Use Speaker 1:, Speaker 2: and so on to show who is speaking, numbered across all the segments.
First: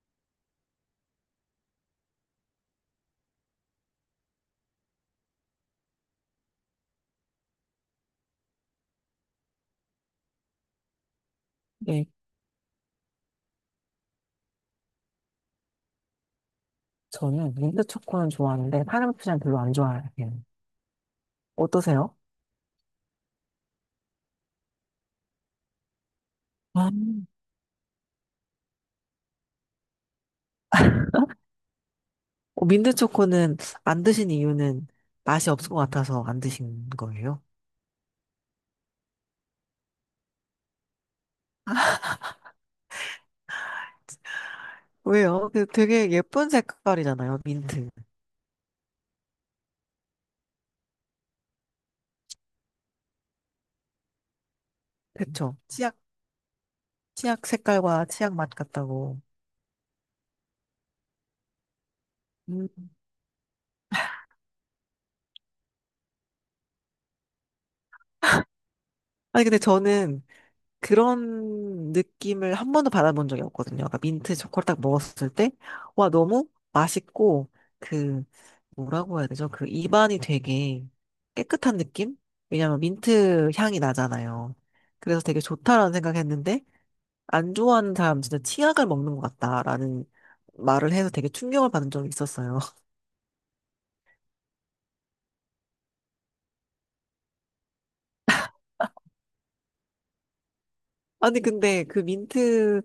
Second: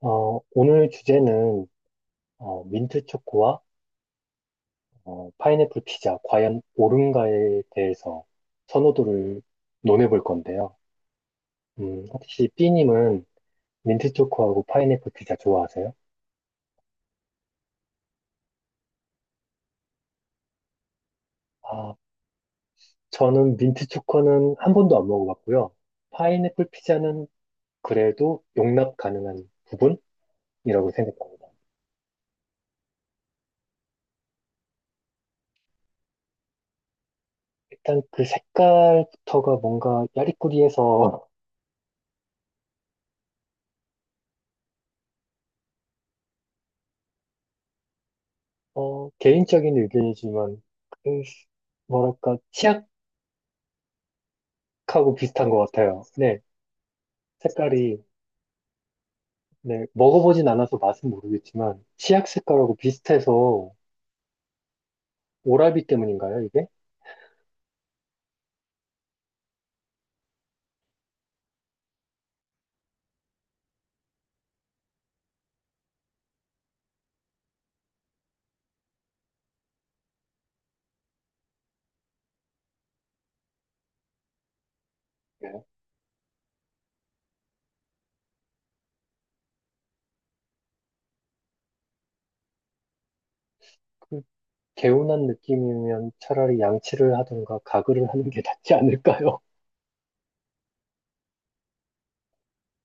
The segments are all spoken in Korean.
Speaker 1: 오늘 주제는 민트 초코와 파인애플 피자, 과연 옳은가에 대해서 선호도를 논해볼 건데요.
Speaker 2: 네,
Speaker 1: 혹시 B님은 민트 초코하고 파인애플 피자 좋아하세요?
Speaker 2: 저는 민트 초코는 좋아하는데 파인애플은 별로 안 좋아해요.
Speaker 1: 아,
Speaker 2: 어떠세요?
Speaker 1: 저는 민트 초코는 한 번도 안 먹어봤고요. 파인애플
Speaker 2: 아,
Speaker 1: 피자는 그래도 용납 가능한 부분이라고 생각합니다.
Speaker 2: 민트 초코는 안 드신 이유는 맛이 없을 것 같아서 안 드신 거예요?
Speaker 1: 일단 그 색깔부터가 뭔가 야리꾸리해서
Speaker 2: 왜요? 그 되게 예쁜 색깔이잖아요, 민트.
Speaker 1: 개인적인 의견이지만 그 뭐랄까, 치약 하고 비슷한
Speaker 2: 그쵸?
Speaker 1: 것
Speaker 2: 치약,
Speaker 1: 같아요. 네,
Speaker 2: 치약
Speaker 1: 색깔이,
Speaker 2: 색깔과 치약 맛 같다고.
Speaker 1: 네, 먹어보진 않아서 맛은 모르겠지만, 치약 색깔하고
Speaker 2: 음,
Speaker 1: 비슷해서 오라비 때문인가요, 이게?
Speaker 2: 아니, 근데 저는 그런 느낌을 한 번도 받아본 적이 없거든요. 그러니까 민트 초코를 딱 먹었을 때, 와, 너무 맛있고, 그, 뭐라고 해야 되죠? 그 입안이 되게 깨끗한 느낌? 왜냐면 민트 향이 나잖아요. 그래서 되게
Speaker 1: 네.
Speaker 2: 좋다라는 생각했는데, 안 좋아하는 사람 진짜 치약을 먹는 것 같다라는 말을 해서 되게 충격을 받은 적이 있었어요.
Speaker 1: 그 개운한 느낌이면 차라리 양치를 하든가 가글을 하는 게 낫지 않을까요?
Speaker 2: 아니, 근데 그 민트,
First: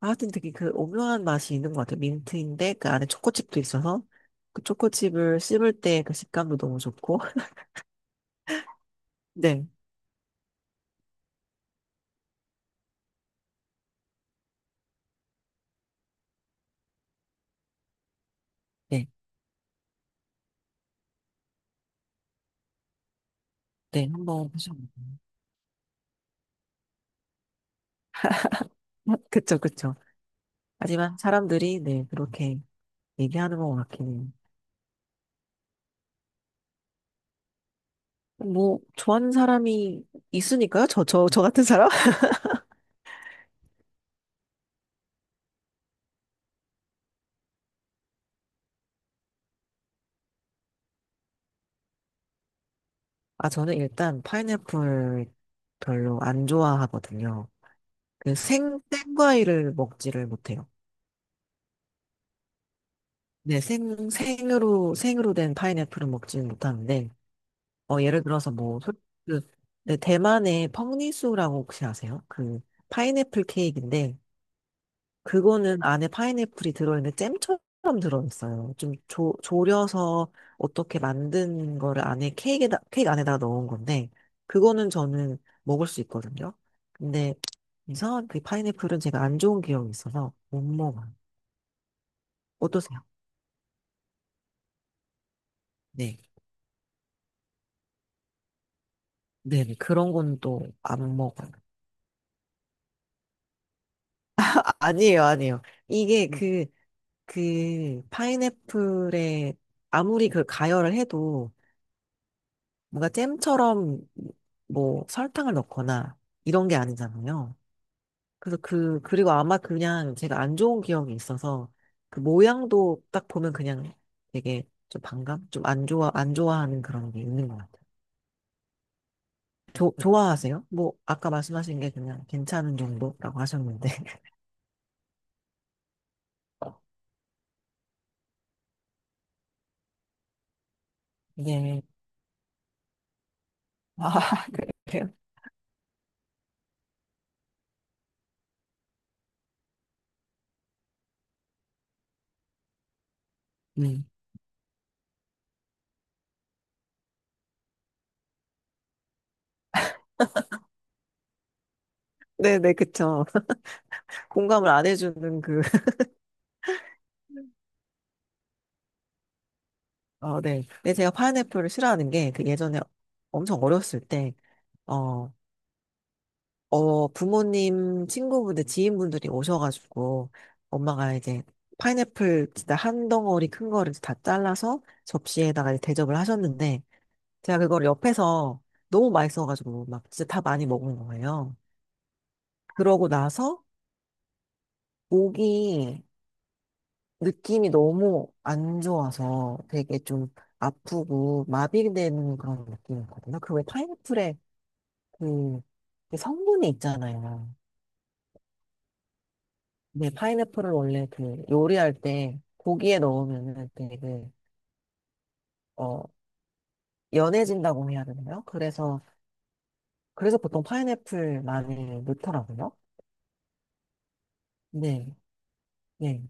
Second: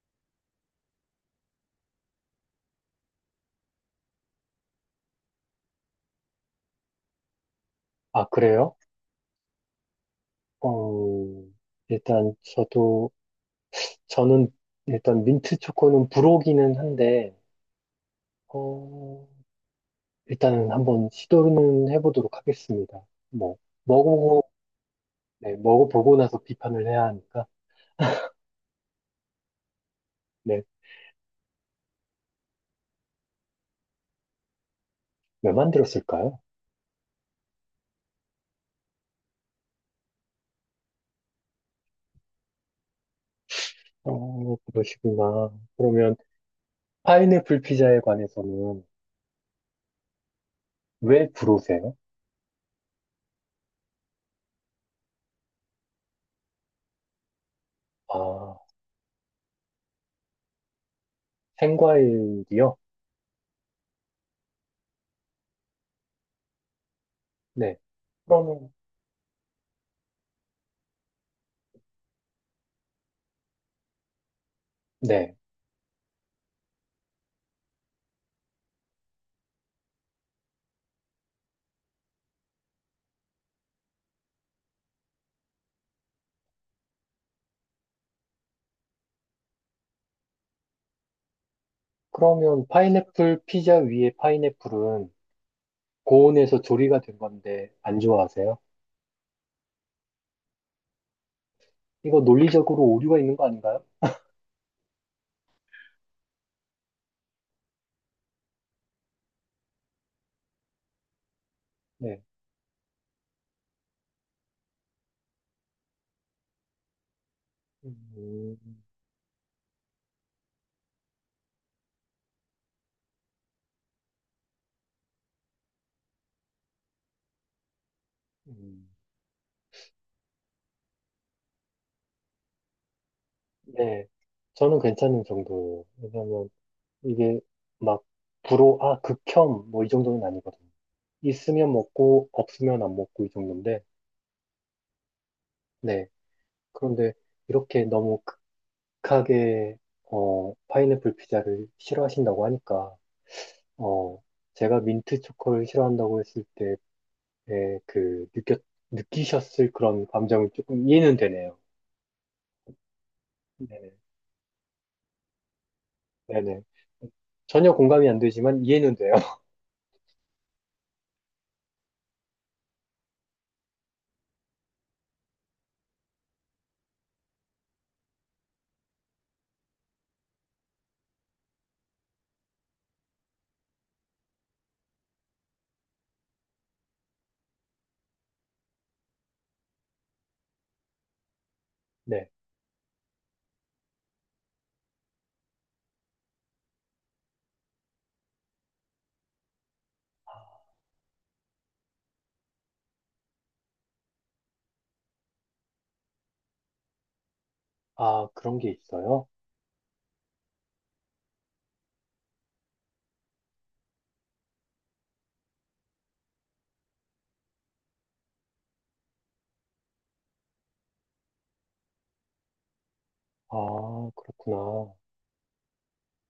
Speaker 2: 아, 하여튼 되게 그 오묘한 맛이 있는 것 같아요. 민트인데 그 안에 초코칩도 있어서 그 초코칩을 씹을 때 그 식감도 너무 좋고.
Speaker 1: 아, 그래요?
Speaker 2: 네,
Speaker 1: 어, 일단 저도, 저는 일단 민트 초코는 불호기는 한데,
Speaker 2: 네,
Speaker 1: 어, 일단은 한번 시도는 해보도록 하겠습니다. 뭐,
Speaker 2: 네. 한번
Speaker 1: 먹어보고,
Speaker 2: 보셔.
Speaker 1: 네, 먹어보고 나서 비판을 해야 하니까.
Speaker 2: 그쵸, 그쵸.
Speaker 1: 네.
Speaker 2: 하지만 사람들이 네, 그렇게 얘기하는 것 같긴 해요.
Speaker 1: 왜 만들었을까요?
Speaker 2: 뭐, 좋아하는 사람이 있으니까요? 저 같은 사람?
Speaker 1: 그러시구나. 그러면 파인애플 피자에 관해서는 왜 부르세요?
Speaker 2: 아, 저는 일단 파인애플 별로 안 좋아하거든요. 그
Speaker 1: 아,
Speaker 2: 생과일을 먹지를 못해요.
Speaker 1: 생과일이요?
Speaker 2: 네, 생으로 된 파인애플은 먹지는 못하는데,
Speaker 1: 네.
Speaker 2: 어, 예를 들어서
Speaker 1: 그러면,
Speaker 2: 뭐, 그, 네, 대만의 펑리수라고 혹시 아세요? 그, 파인애플 케이크인데,
Speaker 1: 네.
Speaker 2: 그거는 안에 파인애플이 들어있는데 잼처럼 들어있어요. 좀 졸여서 어떻게 만든 거를 안에 케이크 안에다 넣은 건데, 그거는 저는 먹을 수 있거든요. 근데 이상한 그 파인애플은 제가 안 좋은 기억이 있어서 못 먹어요.
Speaker 1: 그러면
Speaker 2: 어떠세요?
Speaker 1: 파인애플 피자 위에 파인애플은
Speaker 2: 네.
Speaker 1: 고온에서 조리가 된 건데 안 좋아하세요?
Speaker 2: 네네, 그런 건 또 안 먹어요.
Speaker 1: 이거 논리적으로 오류가 있는 거 아닌가요?
Speaker 2: 아, 아니에요, 아니에요. 이게 그, 그, 파인애플에 아무리 그 가열을 해도
Speaker 1: 네.
Speaker 2: 뭔가 잼처럼 뭐 설탕을 넣거나 이런 게 아니잖아요.
Speaker 1: 음,
Speaker 2: 그래서 그, 그리고 아마 그냥 제가 안 좋은 기억이 있어서 그 모양도 딱 보면 그냥 되게 좀 반감? 좀 안 좋아하는 그런 게 있는 것 같아요.
Speaker 1: 음.
Speaker 2: 좋아하세요? 뭐, 아까 말씀하신 게 그냥 괜찮은 정도라고 하셨는데.
Speaker 1: 네. 저는 괜찮은 정도예요. 왜냐면 이게 막 불호, 아, 극혐, 뭐 이 정도는 아니거든요. 있으면
Speaker 2: 네.
Speaker 1: 먹고 없으면 안 먹고 이 정도인데
Speaker 2: 아, 그래요?
Speaker 1: 네. 그런데 이렇게 너무 극하게 파인애플 피자를 싫어하신다고 하니까
Speaker 2: 네.
Speaker 1: 어 제가 민트 초코를 싫어한다고 했을 때의 그 느꼈 느끼셨을 그런 감정이 조금 이해는 되네요.
Speaker 2: 네네, 그쵸.
Speaker 1: 네네.
Speaker 2: 공감을 안 해주는 그,
Speaker 1: 네네. 전혀 공감이 안 되지만 이해는 돼요.
Speaker 2: 어, 네. 근데 제가 파인애플을 싫어하는 게, 그 예전에 엄청 어렸을 때, 어, 부모님, 친구분들, 지인분들이 오셔가지고, 엄마가 이제 파인애플 진짜 한 덩어리 큰 거를 다 잘라서 접시에다가 이제 대접을 하셨는데, 제가 그걸 옆에서 너무 맛있어가지고, 막 진짜 다 많이 먹은 거예요.
Speaker 1: 네.
Speaker 2: 그러고 나서, 목이 느낌이 너무 안 좋아서 되게 좀 아프고 마비되는 그런 느낌이었거든요. 그 왜 파인애플에 그, 그 성분이 있잖아요.
Speaker 1: 아, 그런 게 있어요?
Speaker 2: 네, 파인애플을 원래 그 요리할 때 고기에 넣으면은 되게 어 연해진다고 해야 되나요? 그래서 보통 파인애플 많이 넣더라고요.
Speaker 1: 아, 그렇구나.
Speaker 2: 네, 네,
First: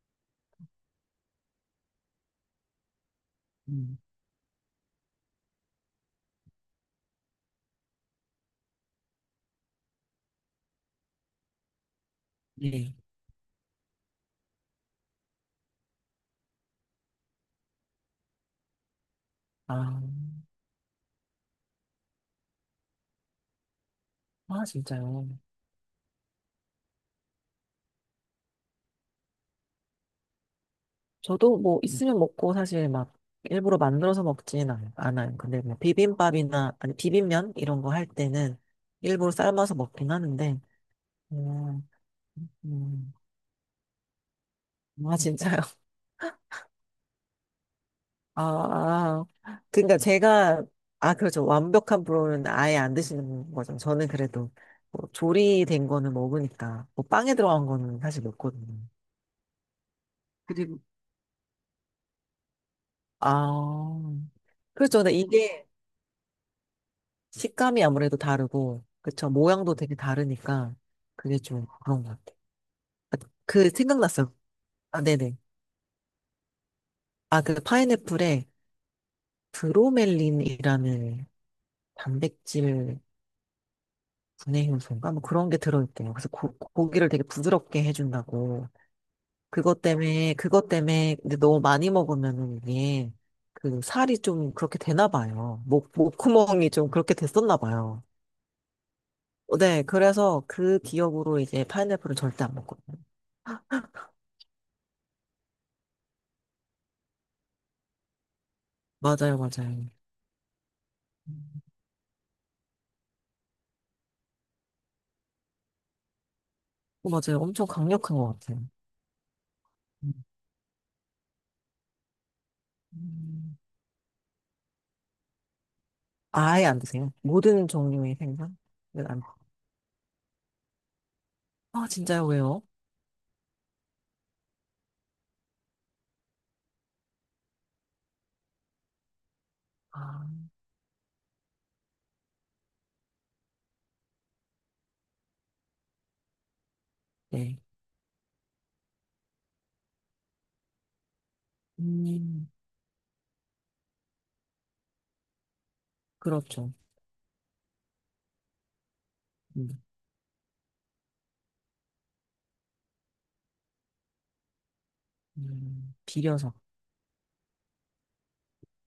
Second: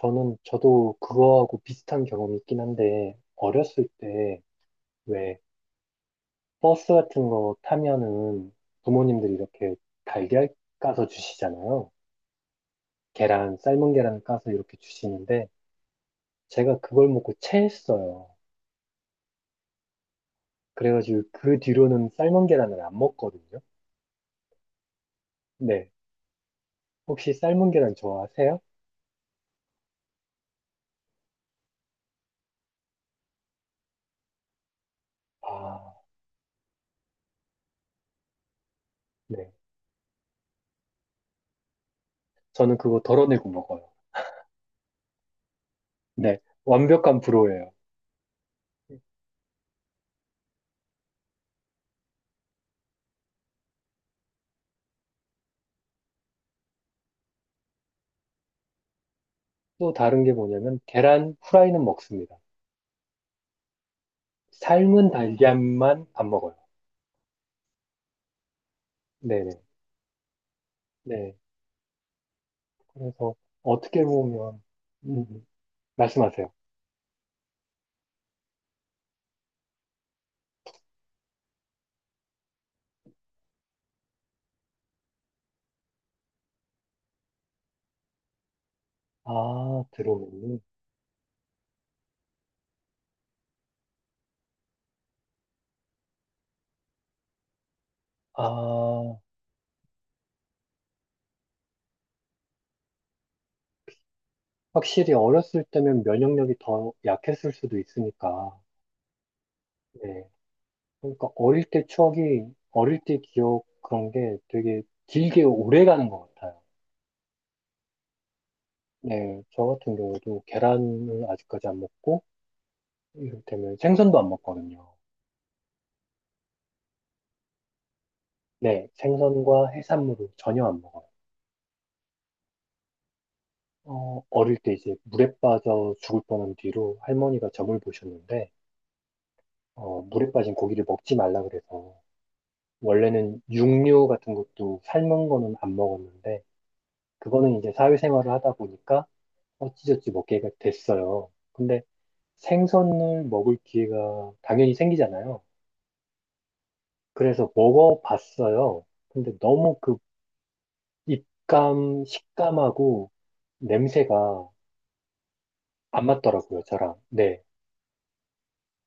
Speaker 1: 저는, 저도 그거하고 비슷한 경험이 있긴 한데, 어렸을
Speaker 2: 음,
Speaker 1: 때, 왜, 버스 같은 거 타면은 부모님들이 이렇게 달걀 까서 주시잖아요.
Speaker 2: 네.
Speaker 1: 계란, 삶은 계란을 까서 이렇게 주시는데 제가 그걸 먹고 체했어요.
Speaker 2: 아,
Speaker 1: 그래가지고 그 뒤로는 삶은 계란을 안 먹거든요.
Speaker 2: 아 진짜요?
Speaker 1: 네. 혹시 삶은 계란 좋아하세요?
Speaker 2: 저도 뭐 있으면 먹고 사실 막 일부러 만들어서 않아요. 근데 뭐
Speaker 1: 아,
Speaker 2: 비빔밥이나 아니 비빔면 이런 거 할 때는 일부러
Speaker 1: 네.
Speaker 2: 삶아서 먹긴 하는데. 음,
Speaker 1: 저는 그거
Speaker 2: 음.
Speaker 1: 덜어내고 먹어요.
Speaker 2: 아 진짜요?
Speaker 1: 네. 완벽한 프로예요.
Speaker 2: 아, 아. 그러니까 제가 아 그렇죠. 완벽한 불호는 아예 안 드시는 거죠. 저는 그래도 뭐 조리된 거는 먹으니까 뭐 빵에 들어간 거는 사실 먹거든요.
Speaker 1: 또 다른 게
Speaker 2: 그리고
Speaker 1: 뭐냐면 계란 후라이는 먹습니다.
Speaker 2: 아, 그렇죠.
Speaker 1: 삶은
Speaker 2: 근데 이게
Speaker 1: 달걀만 안 먹어요.
Speaker 2: 식감이 아무래도 다르고, 그쵸.
Speaker 1: 네네.
Speaker 2: 모양도 되게 다르니까,
Speaker 1: 네.
Speaker 2: 그게 좀 그런 것 같아요. 아,
Speaker 1: 그래서
Speaker 2: 그,
Speaker 1: 어떻게
Speaker 2: 생각났어요.
Speaker 1: 보면
Speaker 2: 아,
Speaker 1: 음,
Speaker 2: 네네.
Speaker 1: 음. 말씀하세요.
Speaker 2: 아, 그 파인애플에 브로멜린이라는 단백질 분해 효소인가? 뭐 그런 게 들어있대요. 그래서 고, 고기를 되게 부드럽게 해준다고.
Speaker 1: 아, 들어오니.
Speaker 2: 근데 너무 많이 먹으면은 이게, 그 살이 좀 그렇게 되나 봐요. 목구멍이 좀 그렇게 됐었나 봐요.
Speaker 1: 아,
Speaker 2: 어, 네, 그래서 그 기억으로 이제 파인애플은 절대 안 먹거든요.
Speaker 1: 확실히 어렸을 때면 면역력이 더 약했을 수도 있으니까.
Speaker 2: 맞아요.
Speaker 1: 네. 그러니까
Speaker 2: 음,
Speaker 1: 어릴 때 추억이, 어릴 때 기억 그런 게 되게 길게 오래 가는 것 같아요.
Speaker 2: 어, 맞아요. 엄청 강력한 것 같아요.
Speaker 1: 네. 저 같은 경우도 계란을 아직까지 안 먹고,
Speaker 2: 음.
Speaker 1: 이를테면 생선도 안 먹거든요.
Speaker 2: 아예 안 드세요? 모든 종류의 생선은
Speaker 1: 네.
Speaker 2: 안.
Speaker 1: 생선과 해산물을 전혀 안 먹어요.
Speaker 2: 아, 진짜요? 왜요?
Speaker 1: 어릴 때 이제 물에 빠져 죽을 뻔한 뒤로 할머니가 점을 보셨는데,
Speaker 2: 아,
Speaker 1: 물에 빠진 고기를 먹지 말라 그래서 원래는 육류 같은 것도 삶은 거는 안 먹었는데, 그거는
Speaker 2: 네,
Speaker 1: 이제 사회생활을 하다 보니까 어찌저찌 먹게 됐어요. 근데
Speaker 2: 음,
Speaker 1: 생선을 먹을 기회가 당연히 생기잖아요.
Speaker 2: 그렇죠.
Speaker 1: 그래서 먹어봤어요. 근데
Speaker 2: 음,
Speaker 1: 너무 그 입감, 식감하고 냄새가 안
Speaker 2: 비려서.
Speaker 1: 맞더라고요, 저랑. 네.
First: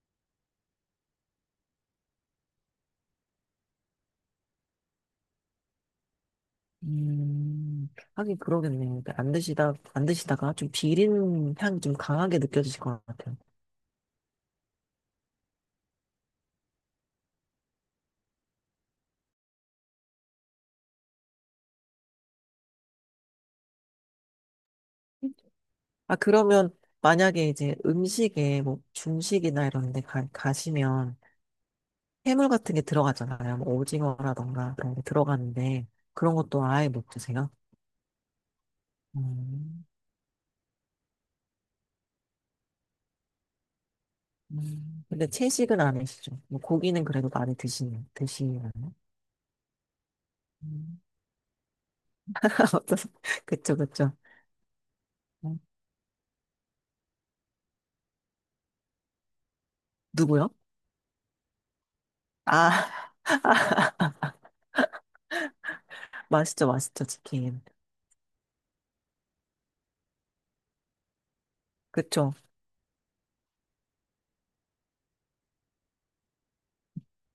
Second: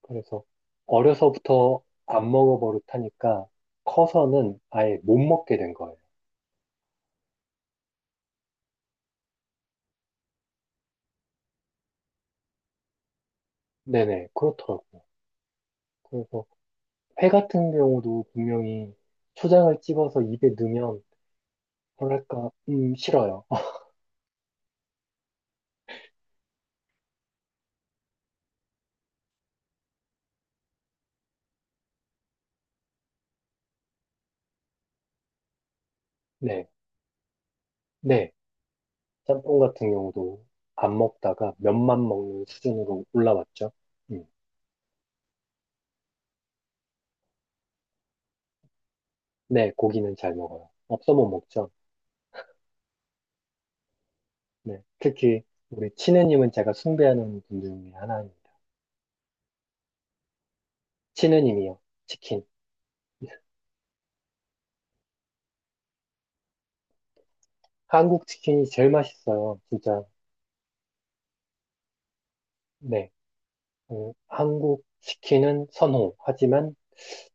Speaker 1: 그래서 어려서부터 안 먹어버릇하니까 커서는 아예 못 먹게 된 거예요.
Speaker 2: 음. 하긴 그러겠네요. 그러니까 안 드시다가 좀 비린 향이 좀 강하게 느껴지실 것 같아요.
Speaker 1: 네네, 그렇더라고요. 그래서 회 같은 경우도 분명히 초장을 찍어서 입에 넣으면 뭐랄까, 싫어요.
Speaker 2: 아, 그러면 만약에 이제 음식에 뭐 중식이나 이런 데 가시면 해물 같은 게 들어가잖아요. 뭐 오징어라던가 그런 게 들어가는데 그런 것도
Speaker 1: 네,
Speaker 2: 아예 못 드세요?
Speaker 1: 네. 짬뽕
Speaker 2: 음,
Speaker 1: 같은 경우도 안 먹다가 면만 먹는 수준으로 올라왔죠. 음,
Speaker 2: 근데 채식은 안 하시죠? 뭐 고기는 그래도 많이 드시는 드시나요?
Speaker 1: 네, 고기는 잘 먹어요.
Speaker 2: 음.
Speaker 1: 없어 못 먹죠.
Speaker 2: 어떠세- 그쵸, 그쵸.
Speaker 1: 네, 특히
Speaker 2: 음.
Speaker 1: 우리 치느님은 제가 숭배하는 분들 중에 하나입니다.
Speaker 2: 누구요?
Speaker 1: 치느님이요. 치킨.
Speaker 2: 아, 맛있죠 치킨.
Speaker 1: 한국 치킨이 제일 맛있어요. 진짜.
Speaker 2: 그쵸.
Speaker 1: 네. 한국 치킨은 선호. 하지만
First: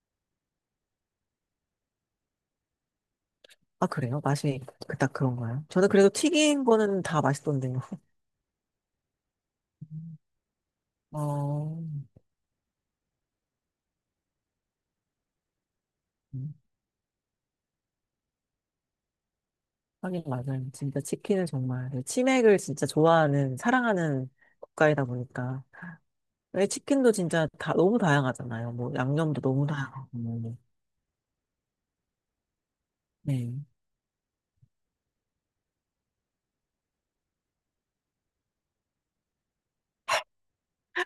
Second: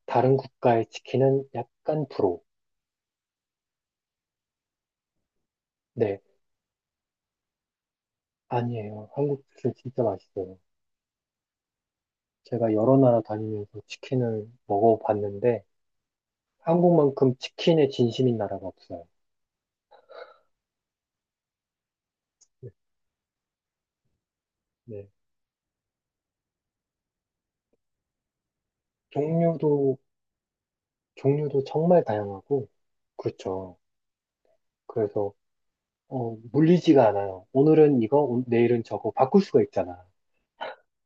Speaker 1: 다른 국가의 치킨은 약간 불호.
Speaker 2: 아, 그래요? 맛이 그닥 그런가요? 저는 그래도
Speaker 1: 네.
Speaker 2: 튀긴 거는 다 맛있던데요.
Speaker 1: 아니에요. 한국 치킨 진짜 맛있어요.
Speaker 2: 어.
Speaker 1: 제가 여러 나라 다니면서 치킨을 먹어봤는데 한국만큼 치킨에 진심인 나라가 없어요.
Speaker 2: 하긴 맞아요. 진짜 치킨은 정말 그 치맥을
Speaker 1: 네.
Speaker 2: 진짜 좋아하는 사랑하는 국가이다
Speaker 1: 네.
Speaker 2: 보니까 왜 치킨도 진짜 다 너무 다양하잖아요. 뭐 양념도 너무
Speaker 1: 종류도
Speaker 2: 다양하고. 뭐.
Speaker 1: 종류도 정말 다양하고
Speaker 2: 네.
Speaker 1: 그렇죠. 그래서 물리지가 않아요. 오늘은 이거, 내일은 저거 바꿀 수가 있잖아.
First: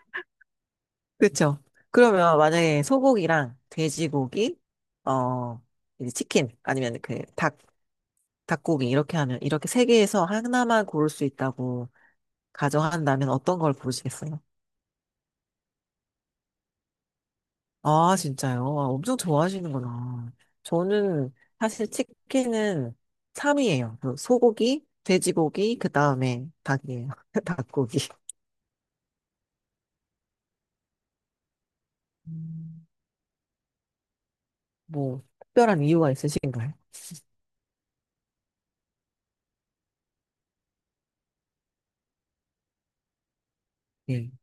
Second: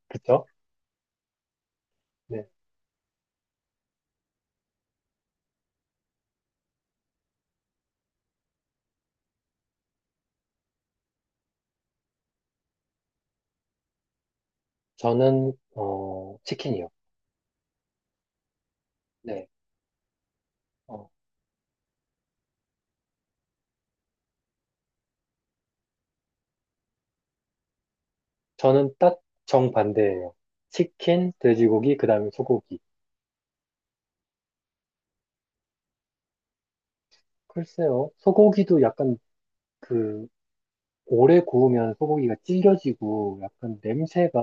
Speaker 1: 그렇죠?
Speaker 2: 그렇죠. 그러면
Speaker 1: 네.
Speaker 2: 만약에 소고기랑 돼지고기, 어 이제 치킨 아니면 그 닭, 닭고기 이렇게 하면 이렇게 세 개에서 하나만 고를 수 있다고 가정한다면 어떤 걸 고르시겠어요?
Speaker 1: 저는 치킨이요.
Speaker 2: 아, 진짜요? 아, 엄청
Speaker 1: 네.
Speaker 2: 좋아하시는구나.
Speaker 1: 어,
Speaker 2: 저는 사실 치킨은 3위예요. 소고기, 돼지고기, 그 다음에 닭이에요. 닭고기.
Speaker 1: 저는 딱 정반대예요. 치킨, 돼지고기, 그다음에 소고기.
Speaker 2: 음, 뭐, 특별한 이유가 있으신가요?
Speaker 1: 글쎄요. 소고기도 약간 그 오래 구우면 소고기가 질겨지고 약간
Speaker 2: 예.
Speaker 1: 냄새가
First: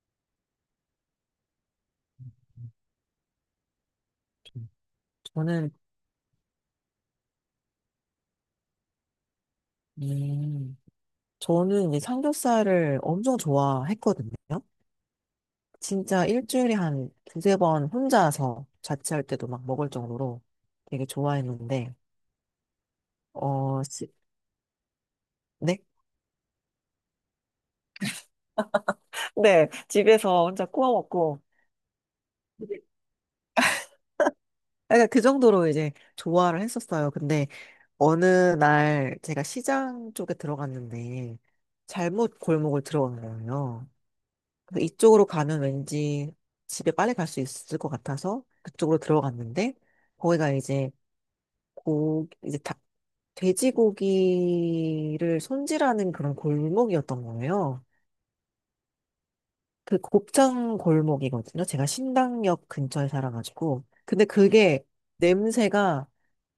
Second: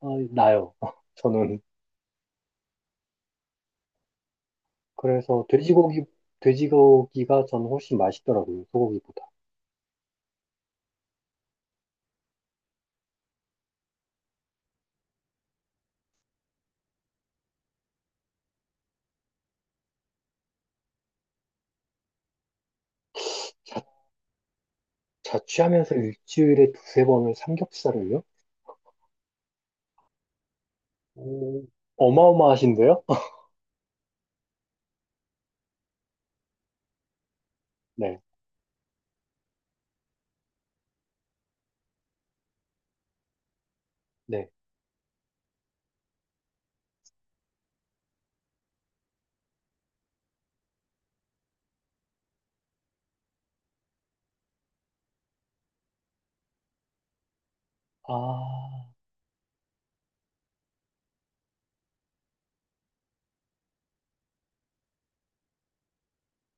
Speaker 1: 나요. 저는. 그래서
Speaker 2: 저는,
Speaker 1: 돼지고기가 저는 훨씬 맛있더라고요. 소고기보다.
Speaker 2: 음, 저는 이제 삼겹살을 엄청 좋아했거든요. 진짜 일주일에 한 두세 번 혼자서 자취할 때도 막 먹을 정도로 되게 좋아했는데,
Speaker 1: 자,
Speaker 2: 어, 네?
Speaker 1: 자취하면서 일주일에 두세 번을 삼겹살을요?
Speaker 2: 네, 집에서 혼자 구워 먹고,
Speaker 1: 오,
Speaker 2: 그러니까
Speaker 1: 어마어마하신데요?
Speaker 2: 그 정도로 이제 좋아를 했었어요. 근데
Speaker 1: 네,
Speaker 2: 어느 날 제가 시장 쪽에 들어갔는데 잘못 골목을 들어간 거예요.
Speaker 1: 네.
Speaker 2: 그래서 이쪽으로 가면 왠지 집에 빨리 갈 수 있을 것 같아서 그쪽으로 들어갔는데 거기가 이제 고 이제 닭 돼지고기를 손질하는 그런 골목이었던 거예요.
Speaker 1: 아,
Speaker 2: 그 곱창 골목이거든요. 제가 신당역 근처에 살아가지고. 근데 그게 냄새가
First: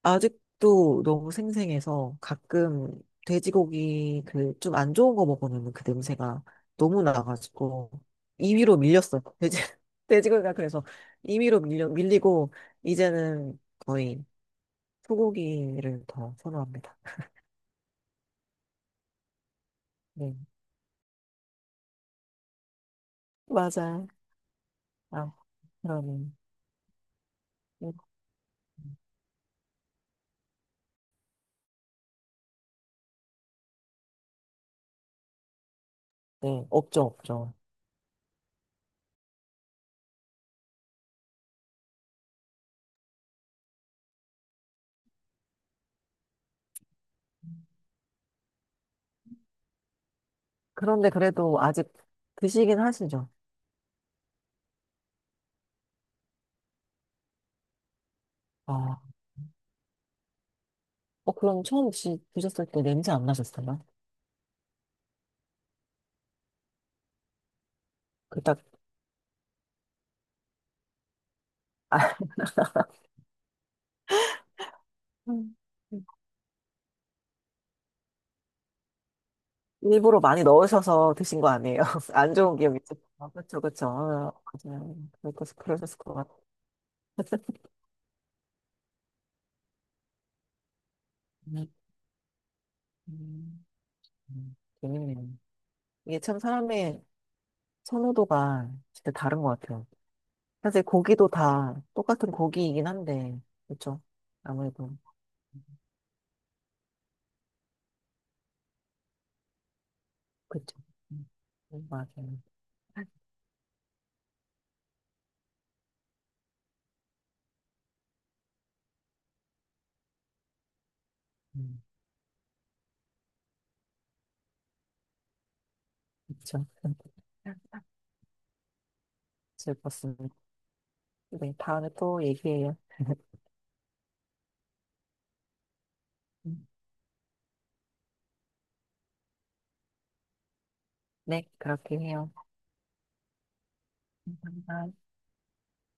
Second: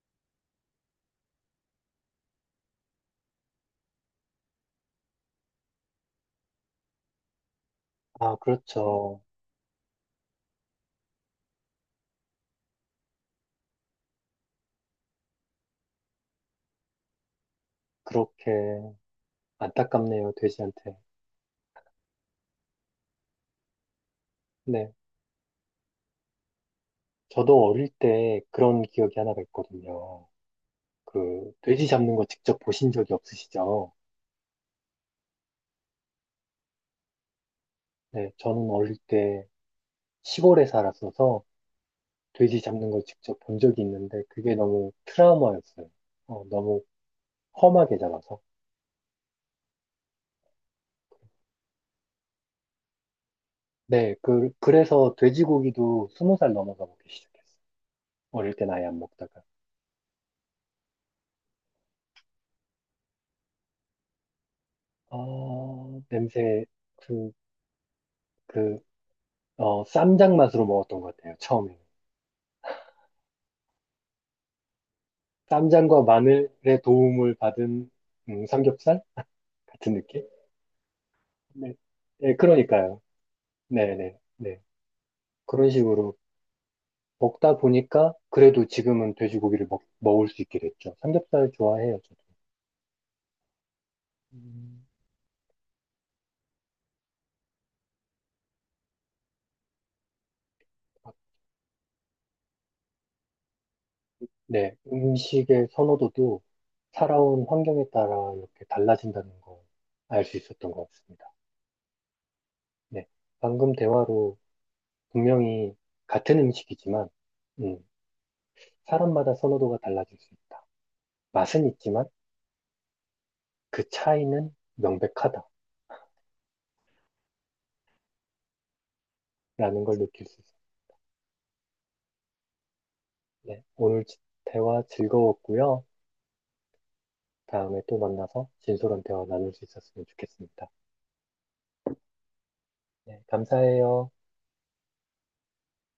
Speaker 2: 아직도 너무 생생해서 가끔 돼지고기 그 좀 안 좋은 거 먹으면 그 냄새가 너무 나가지고
Speaker 1: 아,
Speaker 2: 2위로
Speaker 1: 그렇죠.
Speaker 2: 밀렸어요. 돼지, 돼지고기가 그래서 밀리고 이제는 거의 소고기를 더 선호합니다.
Speaker 1: 그렇게 안타깝네요,
Speaker 2: 네.
Speaker 1: 돼지한테.
Speaker 2: 맞아.
Speaker 1: 네.
Speaker 2: 아, 그러면.
Speaker 1: 저도 어릴 때 그런 기억이 하나가 있거든요. 그, 돼지 잡는 거 직접 보신 적이 없으시죠?
Speaker 2: 네, 없죠.
Speaker 1: 네, 저는 어릴 때 시골에 살았어서 돼지 잡는 걸 직접 본 적이 있는데 그게 너무 트라우마였어요. 너무 험하게 잡아서.
Speaker 2: 그런데 그래도 아직 드시긴 하시죠?
Speaker 1: 네, 그래서 돼지고기도 20살 넘어서 먹기 시작했어요. 어릴 땐
Speaker 2: 아,
Speaker 1: 아예 안 먹다가.
Speaker 2: 어, 그럼 처음 혹 드셨을 때 냄새 안 나셨어요?
Speaker 1: 아, 냄새, 그,
Speaker 2: 그 딱,
Speaker 1: 그, 쌈장 맛으로 먹었던 것 같아요, 처음에는.
Speaker 2: 아, 음.
Speaker 1: 쌈장과 마늘의 도움을 받은, 삼겹살 같은
Speaker 2: 일부러
Speaker 1: 느낌?
Speaker 2: 많이 넣으셔서 드신 거
Speaker 1: 네,
Speaker 2: 아니에요? 안
Speaker 1: 네,
Speaker 2: 좋은 기억이 있죠?
Speaker 1: 그러니까요.
Speaker 2: 아, 그쵸, 그쵸.
Speaker 1: 네네, 네.
Speaker 2: 아,
Speaker 1: 네.
Speaker 2: 맞아요. 그러셨,
Speaker 1: 그런
Speaker 2: 그러셨을 것
Speaker 1: 식으로
Speaker 2: 같아요.
Speaker 1: 먹다 보니까 그래도 지금은 돼지고기를 먹을 수 있게 됐죠. 삼겹살
Speaker 2: 음,
Speaker 1: 좋아해요, 저도.
Speaker 2: 음, 음.
Speaker 1: 음,
Speaker 2: 재밌네요. 이게 참 사람의 선호도가 진짜 다른 것 같아요. 사실 고기도 다 똑같은 고기이긴 한데, 그렇죠
Speaker 1: 네,
Speaker 2: 아무래도,
Speaker 1: 음식의 선호도도 살아온 환경에 따라 이렇게 달라진다는 걸 알 수
Speaker 2: 그렇
Speaker 1: 있었던
Speaker 2: 죠
Speaker 1: 것 같습니다.
Speaker 2: 맞아요.
Speaker 1: 네, 방금 대화로 분명히 같은 음식이지만, 음, 사람마다 선호도가 달라질 수 있다. 맛은
Speaker 2: 음.
Speaker 1: 있지만 그 차이는 명백하다라는
Speaker 2: 그쵸. 즐겁
Speaker 1: 걸
Speaker 2: 습
Speaker 1: 느낄
Speaker 2: 니
Speaker 1: 수
Speaker 2: 다
Speaker 1: 있습니다.
Speaker 2: 네, 다음에 또 얘기해요.
Speaker 1: 네, 오늘 대화 즐거웠고요. 다음에 또 만나서 진솔한 대화 나눌 수 있었으면 좋겠습니다.
Speaker 2: 네, 그렇게 해요.
Speaker 1: 네, 감사해요.
Speaker 2: 감사합니다.